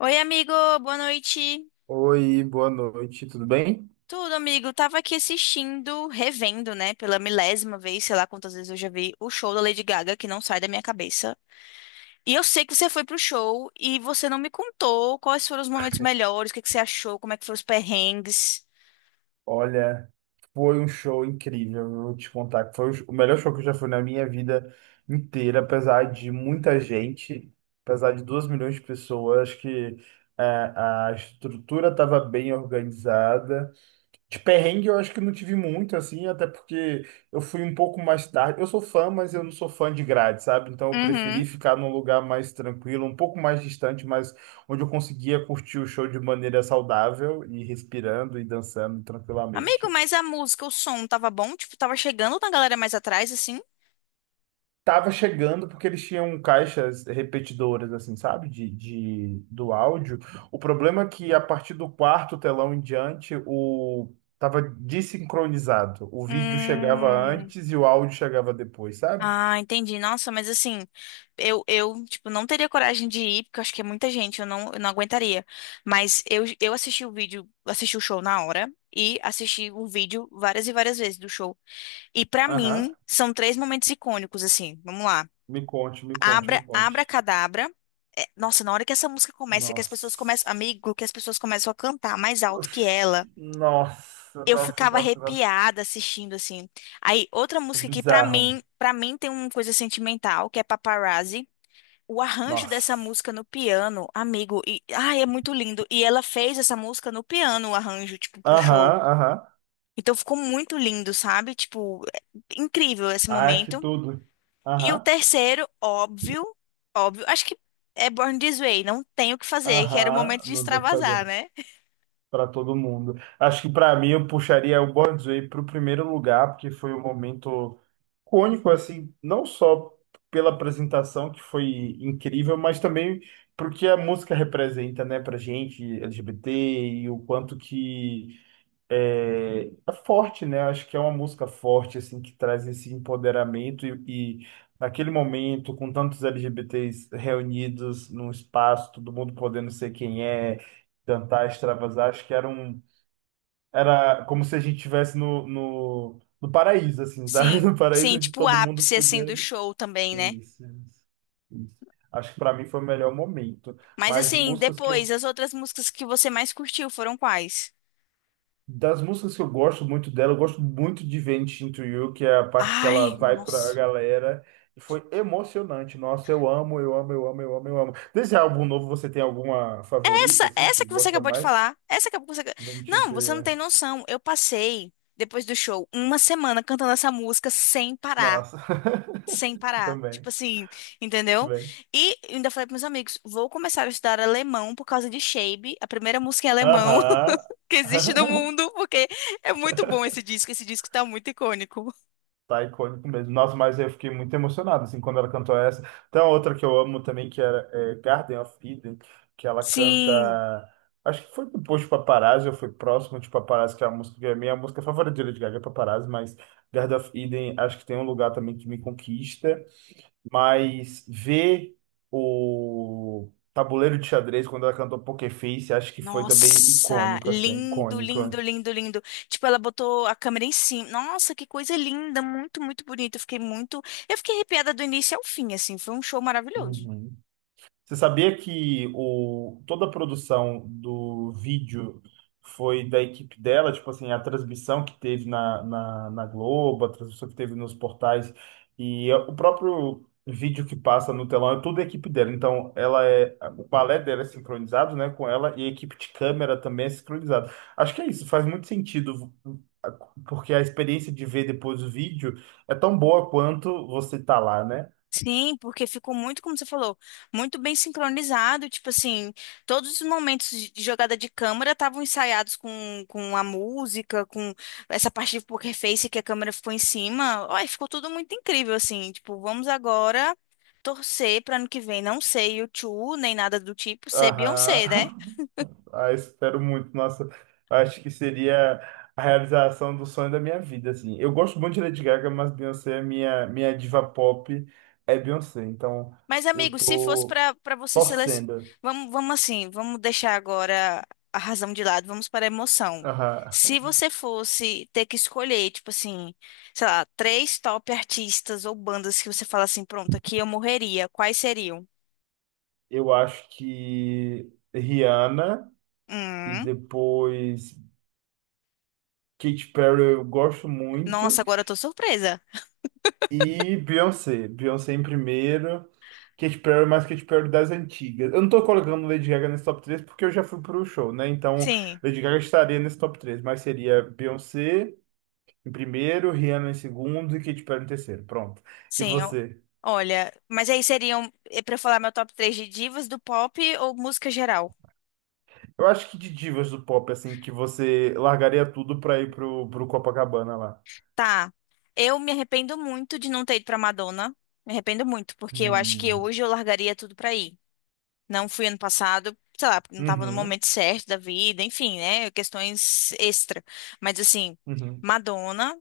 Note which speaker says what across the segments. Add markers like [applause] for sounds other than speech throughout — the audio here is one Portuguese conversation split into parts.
Speaker 1: Oi, amigo, boa noite.
Speaker 2: Oi, boa noite, tudo bem?
Speaker 1: Tudo, amigo? Tava aqui assistindo, revendo, né, pela milésima vez, sei lá quantas vezes eu já vi o show da Lady Gaga, que não sai da minha cabeça. E eu sei que você foi pro show e você não me contou quais foram os momentos melhores, o que que você achou, como é que foram os perrengues.
Speaker 2: Olha, foi um show incrível, eu vou te contar que foi o melhor show que eu já fui na minha vida inteira, apesar de muita gente, apesar de 2 milhões de pessoas, acho que a estrutura estava bem organizada. De perrengue eu acho que não tive muito, assim, até porque eu fui um pouco mais tarde. Eu sou fã, mas eu não sou fã de grade, sabe? Então eu
Speaker 1: Uhum.
Speaker 2: preferi ficar num lugar mais tranquilo, um pouco mais distante, mas onde eu conseguia curtir o show de maneira saudável e respirando e dançando
Speaker 1: Amigo,
Speaker 2: tranquilamente.
Speaker 1: mas a música, o som tava bom? Tipo, tava chegando na galera mais atrás, assim?
Speaker 2: Tava chegando porque eles tinham caixas repetidoras, assim, sabe? Do áudio. O problema é que a partir do quarto telão em diante, o tava desincronizado. O vídeo chegava
Speaker 1: Hum.
Speaker 2: antes e o áudio chegava depois, sabe?
Speaker 1: Ah, entendi. Nossa, mas assim, eu, tipo, não teria coragem de ir, porque eu acho que é muita gente, eu não aguentaria. Mas eu assisti o vídeo, assisti o show na hora e assisti o vídeo várias e várias vezes do show. E pra
Speaker 2: Aham.
Speaker 1: mim, são três momentos icônicos, assim. Vamos lá.
Speaker 2: Me conte, me conte, me
Speaker 1: Abra, Abra
Speaker 2: conte.
Speaker 1: Cadabra. É, nossa, na hora que essa música começa, que as pessoas começam,
Speaker 2: Nossa.
Speaker 1: amigo, que as pessoas começam a cantar mais alto que
Speaker 2: Uf.
Speaker 1: ela
Speaker 2: Nossa,
Speaker 1: eu
Speaker 2: nossa,
Speaker 1: ficava
Speaker 2: nossa, nossa.
Speaker 1: arrepiada assistindo assim. Aí outra música que
Speaker 2: Bizarro.
Speaker 1: para mim tem uma coisa sentimental, que é Paparazzi. O arranjo dessa
Speaker 2: Nossa.
Speaker 1: música no piano, amigo, e ai, é muito lindo. E ela fez essa música no piano, o arranjo, tipo, pro
Speaker 2: Aham,
Speaker 1: show.
Speaker 2: aham.
Speaker 1: Então ficou muito lindo, sabe? Tipo, é incrível esse
Speaker 2: Ai, que
Speaker 1: momento.
Speaker 2: tudo.
Speaker 1: E o
Speaker 2: Aham,
Speaker 1: terceiro, óbvio, acho que é Born This Way, não tem o que fazer, que era o
Speaker 2: aham.
Speaker 1: momento de
Speaker 2: Não dá pra
Speaker 1: extravasar,
Speaker 2: fazer.
Speaker 1: né?
Speaker 2: Para todo mundo. Acho que para mim eu puxaria o Born's Way para o primeiro lugar, porque foi um momento cônico, assim, não só pela apresentação, que foi incrível, mas também porque a música representa, né, pra gente, LGBT, e o quanto que é forte, né? Acho que é uma música forte, assim, que traz esse empoderamento e naquele momento, com tantos LGBTs reunidos num espaço, todo mundo podendo ser quem é, cantar, extravasar, acho que era como se a gente estivesse no paraíso, assim, sabe? [laughs]
Speaker 1: Sim,
Speaker 2: No paraíso
Speaker 1: sim,
Speaker 2: onde
Speaker 1: tipo o
Speaker 2: todo mundo
Speaker 1: ápice
Speaker 2: podia.
Speaker 1: assim do show também, né?
Speaker 2: Isso, né? Isso. Acho que para mim foi o melhor momento.
Speaker 1: Mas
Speaker 2: Mas de
Speaker 1: assim,
Speaker 2: músicas que
Speaker 1: depois,
Speaker 2: eu
Speaker 1: as outras músicas que você mais curtiu foram quais?
Speaker 2: Das músicas que eu gosto muito dela, eu gosto muito de Vent Into You, que é a parte que ela
Speaker 1: Ai,
Speaker 2: vai pra
Speaker 1: nossa.
Speaker 2: galera. E foi emocionante. Nossa, eu amo, eu amo, eu amo, eu amo, eu amo. Desse álbum novo, você tem alguma favorita,
Speaker 1: Essa,
Speaker 2: assim, que
Speaker 1: essa
Speaker 2: você
Speaker 1: que você
Speaker 2: gosta
Speaker 1: acabou de
Speaker 2: mais?
Speaker 1: falar, essa que
Speaker 2: Vent Into
Speaker 1: Você não tem
Speaker 2: You.
Speaker 1: noção. Eu passei, depois do show, uma semana cantando essa música sem parar.
Speaker 2: Nossa,
Speaker 1: Sem
Speaker 2: [laughs]
Speaker 1: parar. Tipo
Speaker 2: também,
Speaker 1: assim, entendeu?
Speaker 2: também.
Speaker 1: E ainda falei para meus amigos, vou começar a estudar alemão por causa de Shape, a primeira música em alemão
Speaker 2: Aham.
Speaker 1: [laughs] que existe no
Speaker 2: [laughs]
Speaker 1: mundo, porque é muito bom esse disco. Esse disco tá muito icônico.
Speaker 2: Tá icônico mesmo. Nossa, mas eu fiquei muito emocionado, assim, quando ela cantou essa. Tem uma outra que eu amo também, que era Garden of Eden, que ela canta...
Speaker 1: Sim.
Speaker 2: Acho que foi depois de Paparazzi, ou foi próximo de Paparazzi, que é a música, que é a minha música favorita de Lady Gaga, é Paparazzi, mas Garden of Eden, acho que tem um lugar também que me conquista. Mas ver o tabuleiro de xadrez, quando ela cantou Poker Face, acho que foi também
Speaker 1: Nossa,
Speaker 2: icônico, assim,
Speaker 1: lindo,
Speaker 2: icônico.
Speaker 1: lindo, lindo, lindo. Tipo, ela botou a câmera em cima. Nossa, que coisa linda, muito, muito bonito. Eu fiquei muito, eu fiquei arrepiada do início ao fim, assim. Foi um show maravilhoso.
Speaker 2: Uhum. Você sabia que toda a produção do vídeo foi da equipe dela? Tipo assim, a transmissão que teve na Globo, a transmissão que teve nos portais e o próprio vídeo que passa no telão é tudo a equipe dela. Então, o balé dela é sincronizado, né, com ela e a equipe de câmera também é sincronizada. Acho que é isso, faz muito sentido. Porque a experiência de ver depois o vídeo é tão boa quanto você tá lá, né?
Speaker 1: Sim, porque ficou muito, como você falou, muito bem sincronizado. Tipo assim, todos os momentos de jogada de câmera estavam ensaiados com a música, com essa parte de poker face que a câmera ficou em cima. Ai, ficou tudo muito incrível, assim. Tipo, vamos agora torcer para ano que vem não ser U2, nem nada do tipo, ser Beyoncé, né?
Speaker 2: Aham. [laughs] Ah, espero muito. Nossa, acho que seria a realização do sonho da minha vida, assim. Eu gosto muito de Lady Gaga, mas Beyoncé é minha diva pop, é Beyoncé. Então,
Speaker 1: Mas,
Speaker 2: eu
Speaker 1: amigo, se fosse
Speaker 2: tô
Speaker 1: para você selecionar.
Speaker 2: torcendo.
Speaker 1: Vamos, vamos assim, vamos deixar agora a razão de lado, vamos para a emoção.
Speaker 2: Aham.
Speaker 1: Se você fosse ter que escolher, tipo assim, sei lá, três top artistas ou bandas que você fala assim, pronto, aqui eu morreria, quais seriam?
Speaker 2: Eu acho que Rihanna e
Speaker 1: Hum,
Speaker 2: depois Katy Perry eu gosto
Speaker 1: nossa,
Speaker 2: muito.
Speaker 1: agora eu tô surpresa.
Speaker 2: E Beyoncé. Beyoncé em primeiro. Katy Perry, mais Katy Perry das antigas. Eu não tô colocando Lady Gaga nesse top 3 porque eu já fui pro show, né? Então,
Speaker 1: Sim,
Speaker 2: Lady Gaga estaria nesse top 3, mas seria Beyoncé em primeiro, Rihanna em segundo e Katy Perry em terceiro. Pronto. E
Speaker 1: sim. Eu-
Speaker 2: você?
Speaker 1: olha, mas aí seriam, é pra eu falar meu top três de divas do pop ou música geral?
Speaker 2: Eu acho que de divas do pop, assim, que você largaria tudo pra ir pro Copacabana lá.
Speaker 1: Tá. Eu me arrependo muito de não ter ido pra Madonna. Me arrependo muito, porque eu acho que
Speaker 2: Hum.
Speaker 1: hoje eu largaria tudo pra ir. Não fui ano passado, sei lá, porque não tava no
Speaker 2: Uhum.
Speaker 1: momento certo da vida, enfim, né? Questões extra. Mas assim,
Speaker 2: Uhum.
Speaker 1: Madonna,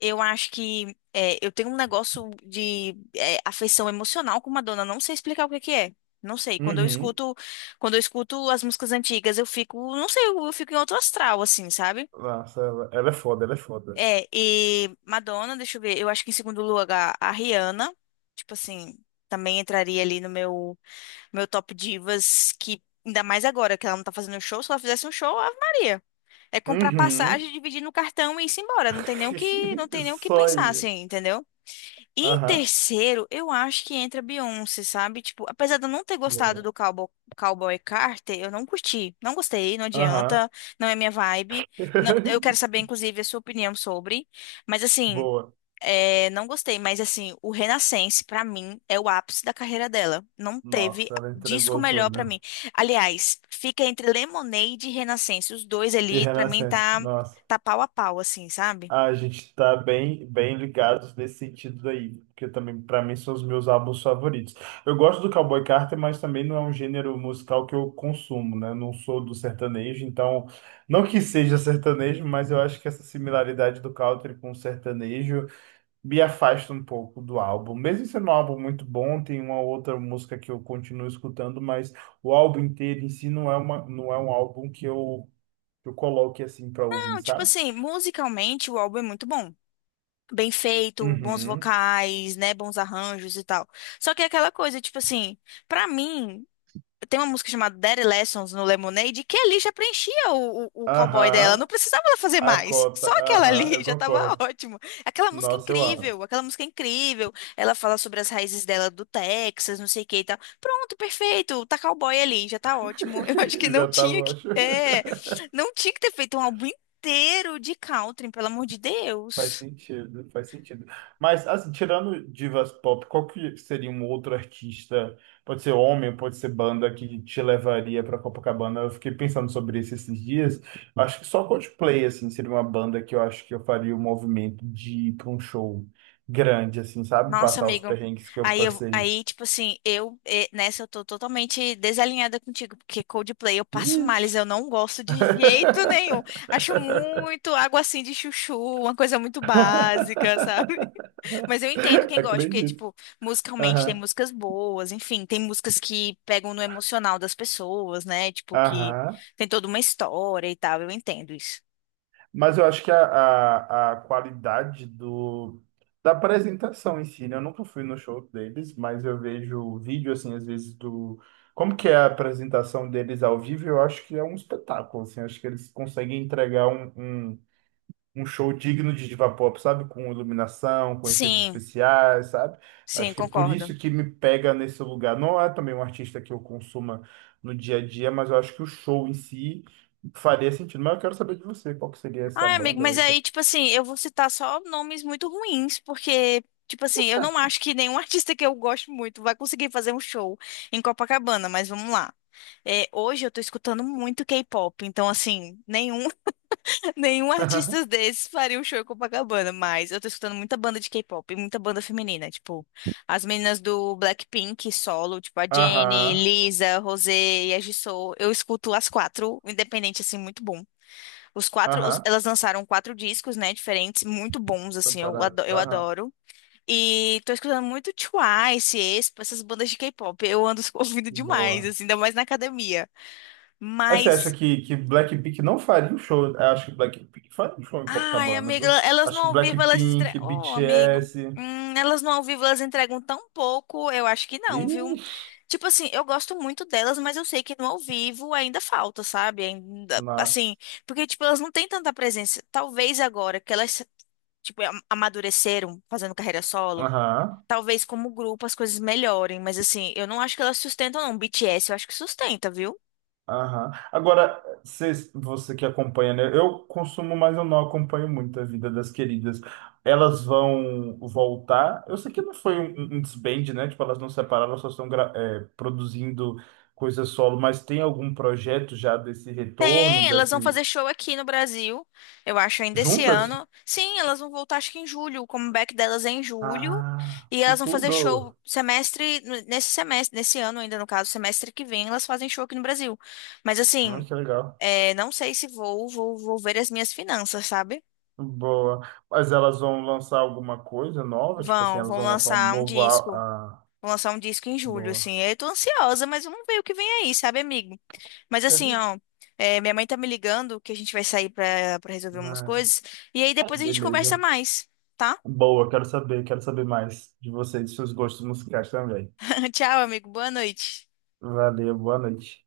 Speaker 1: eu acho que é, eu tenho um negócio de é, afeição emocional com Madonna. Não sei explicar o que que é. Não sei. Quando eu
Speaker 2: Uhum.
Speaker 1: escuto, quando eu escuto as músicas antigas, eu fico, não sei, eu fico em outro astral, assim, sabe?
Speaker 2: Nossa, ela é foda, ela é foda.
Speaker 1: É, e Madonna, deixa eu ver, eu acho que em segundo lugar a Rihanna, tipo assim, também entraria ali no meu top divas, que ainda mais agora que ela não tá fazendo show, se ela fizesse um show, Ave Maria. É comprar
Speaker 2: Uhum.
Speaker 1: passagem, dividir no cartão e ir embora, não
Speaker 2: [laughs]
Speaker 1: tem nem o que
Speaker 2: Só
Speaker 1: pensar
Speaker 2: aí.
Speaker 1: assim, entendeu? E em
Speaker 2: Aham,
Speaker 1: terceiro, eu acho que entra Beyoncé, sabe? Tipo, apesar de eu não ter gostado
Speaker 2: boa.
Speaker 1: do Cowboy, Cowboy Carter, eu não curti. Não gostei, não
Speaker 2: Aham.
Speaker 1: adianta, não é minha vibe. Não- eu quero
Speaker 2: [laughs]
Speaker 1: saber, inclusive, a sua opinião sobre. Mas, assim,
Speaker 2: Boa.
Speaker 1: é, não gostei. Mas, assim, o Renaissance, pra mim, é o ápice da carreira dela. Não teve
Speaker 2: Nossa, ela
Speaker 1: disco
Speaker 2: entregou
Speaker 1: melhor pra
Speaker 2: tudo.
Speaker 1: mim. Aliás, fica entre Lemonade e Renaissance. Os dois
Speaker 2: E
Speaker 1: ali, pra mim,
Speaker 2: Renascença,
Speaker 1: tá,
Speaker 2: nossa.
Speaker 1: tá pau a pau, assim, sabe?
Speaker 2: Ah, a gente tá bem, bem ligados nesse sentido daí, porque também pra mim são os meus álbuns favoritos. Eu gosto do Cowboy Carter, mas também não é um gênero musical que eu consumo, né? Não sou do sertanejo, então não que seja sertanejo, mas eu acho que essa similaridade do country com o sertanejo me afasta um pouco do álbum. Mesmo sendo um álbum muito bom, tem uma outra música que eu continuo escutando, mas o álbum inteiro em si não é uma, não é um álbum que eu, coloque assim para ouvir,
Speaker 1: Não, tipo
Speaker 2: sabe?
Speaker 1: assim, musicalmente o álbum é muito bom. Bem feito, bons
Speaker 2: Uhum.
Speaker 1: vocais, né, bons arranjos e tal. Só que é aquela coisa, tipo assim, pra mim, tem uma música chamada Daddy Lessons no Lemonade que ali já preenchia o cowboy dela,
Speaker 2: Aham.
Speaker 1: não precisava ela fazer
Speaker 2: A
Speaker 1: mais.
Speaker 2: cota.
Speaker 1: Só aquela
Speaker 2: Aham,
Speaker 1: ali [laughs]
Speaker 2: eu
Speaker 1: já tava
Speaker 2: concordo.
Speaker 1: ótimo. Aquela música é
Speaker 2: Nossa, eu amo.
Speaker 1: incrível, aquela música é incrível. Ela fala sobre as raízes dela do Texas, não sei o que e tal. Pronto, perfeito, tá cowboy ali, já tá ótimo. [laughs] Eu acho
Speaker 2: [laughs]
Speaker 1: que
Speaker 2: Eu já tava, eu acho.
Speaker 1: não tinha que ter feito um álbum inteiro de country, pelo amor de
Speaker 2: Faz
Speaker 1: Deus.
Speaker 2: sentido, faz sentido. Mas, assim, tirando divas pop, qual que seria um outro artista? Pode ser homem, pode ser banda que te levaria para Copacabana. Eu fiquei pensando sobre isso esses dias. Acho que só Coldplay, assim, seria uma banda que eu acho que eu faria o movimento de ir para um show grande, assim, sabe?
Speaker 1: Nossa,
Speaker 2: Passar os
Speaker 1: amigo.
Speaker 2: perrengues que eu
Speaker 1: Aí, eu,
Speaker 2: passei.
Speaker 1: aí, tipo assim, nessa eu tô totalmente desalinhada contigo, porque Coldplay eu passo males,
Speaker 2: Ixi!
Speaker 1: eu não gosto de jeito nenhum.
Speaker 2: [laughs]
Speaker 1: Acho muito água assim de chuchu, uma coisa muito básica, sabe? [laughs] Mas eu entendo quem gosta, porque,
Speaker 2: Acredito.
Speaker 1: tipo, musicalmente tem
Speaker 2: Aham.
Speaker 1: músicas boas, enfim, tem músicas que pegam no emocional das pessoas, né? Tipo, que
Speaker 2: Aham.
Speaker 1: tem toda uma história e tal, eu entendo isso.
Speaker 2: Mas eu acho que a qualidade do, da apresentação em si, né? Eu nunca fui no show deles, mas eu vejo vídeo, assim, às vezes Como que é a apresentação deles ao vivo, eu acho que é um espetáculo, assim. Eu acho que eles conseguem entregar um show digno de diva pop, sabe? Com iluminação, com efeitos
Speaker 1: Sim,
Speaker 2: especiais, sabe?
Speaker 1: sim,
Speaker 2: Acho que é por
Speaker 1: concordo.
Speaker 2: isso que me pega nesse lugar. Não é também um artista que eu consuma no dia a dia, mas eu acho que o show em si faria sentido. Mas eu quero saber de você, qual que seria essa
Speaker 1: Ai, amigo,
Speaker 2: banda ou
Speaker 1: mas
Speaker 2: esse...
Speaker 1: aí, tipo assim, eu vou citar só nomes muito ruins, porque, tipo assim, eu não acho que nenhum [laughs] artista que eu gosto muito vai conseguir fazer um show em Copacabana, mas vamos lá. É, hoje eu tô escutando muito K-pop, então, assim, [laughs] nenhum artista
Speaker 2: [laughs]
Speaker 1: desses faria um show em Copacabana, mas eu tô escutando muita banda de K-pop, e muita banda feminina, tipo, as meninas do Blackpink solo, tipo a Jennie,
Speaker 2: Aham,
Speaker 1: Lisa, Rosé e a Jisoo, eu escuto as quatro, independente, assim, muito bom.
Speaker 2: aham,
Speaker 1: Elas lançaram quatro discos, né, diferentes, muito bons, assim,
Speaker 2: separado,
Speaker 1: eu
Speaker 2: aham,
Speaker 1: adoro. E tô escutando muito Twice, Aespa, essas bandas de K-pop. Eu ando [laughs] ouvindo demais,
Speaker 2: boa.
Speaker 1: assim, ainda mais na academia.
Speaker 2: Mas você acha
Speaker 1: Mas,
Speaker 2: que Blackpink não faria um show? Eu acho que Blackpink faria um show em
Speaker 1: ai,
Speaker 2: Copacabana,
Speaker 1: amiga,
Speaker 2: viu?
Speaker 1: elas no
Speaker 2: Acho que
Speaker 1: ao vivo, elas
Speaker 2: Blackpink,
Speaker 1: entregam. Ô, amigo,
Speaker 2: BTS...
Speaker 1: elas no ao vivo, elas entregam tão pouco, eu acho que não, viu?
Speaker 2: Ixi,
Speaker 1: Tipo assim, eu gosto muito delas, mas eu sei que no ao vivo ainda falta, sabe? Ainda, assim,
Speaker 2: nossa.
Speaker 1: porque, tipo, elas não têm tanta presença. Talvez agora que elas tipo, amadureceram fazendo carreira solo.
Speaker 2: Aham,
Speaker 1: Talvez como grupo as coisas melhorem, mas assim, eu não acho que elas sustentam, não. BTS eu acho que sustenta, viu?
Speaker 2: aham. Agora, você que acompanha, né? Eu consumo, mas eu não acompanho muito a vida das queridas. Elas vão voltar. Eu sei que não foi um desband, né? Tipo, elas não separaram, elas só estão produzindo coisa solo, mas tem algum projeto já desse retorno,
Speaker 1: Tem, elas vão fazer
Speaker 2: desse.
Speaker 1: show aqui no Brasil, eu acho, ainda esse
Speaker 2: Juntas?
Speaker 1: ano. Sim, elas vão voltar, acho que em julho. O comeback delas é em julho.
Speaker 2: Ah,
Speaker 1: E
Speaker 2: que
Speaker 1: elas vão fazer show
Speaker 2: tudo!
Speaker 1: semestre, nesse semestre, nesse ano ainda, no caso, semestre que vem, elas fazem show aqui no Brasil. Mas
Speaker 2: Ah,
Speaker 1: assim,
Speaker 2: que legal.
Speaker 1: é, não sei se vou ver as minhas finanças, sabe?
Speaker 2: Boa. Mas elas vão lançar alguma coisa nova? Tipo assim,
Speaker 1: Vão,
Speaker 2: elas
Speaker 1: vão
Speaker 2: vão lançar um
Speaker 1: lançar um
Speaker 2: novo.
Speaker 1: disco.
Speaker 2: Ah,
Speaker 1: Vou lançar um disco em julho,
Speaker 2: boa.
Speaker 1: assim. Eu tô ansiosa, mas vamos ver o que vem aí, sabe, amigo? Mas assim, ó, é, minha mãe tá me ligando que a gente vai sair pra resolver umas
Speaker 2: Né?
Speaker 1: coisas. E aí depois a gente conversa
Speaker 2: Beleza.
Speaker 1: mais, tá?
Speaker 2: Boa, quero saber mais de vocês, de seus gostos musicais também.
Speaker 1: [laughs] Tchau, amigo. Boa noite.
Speaker 2: Valeu, boa noite.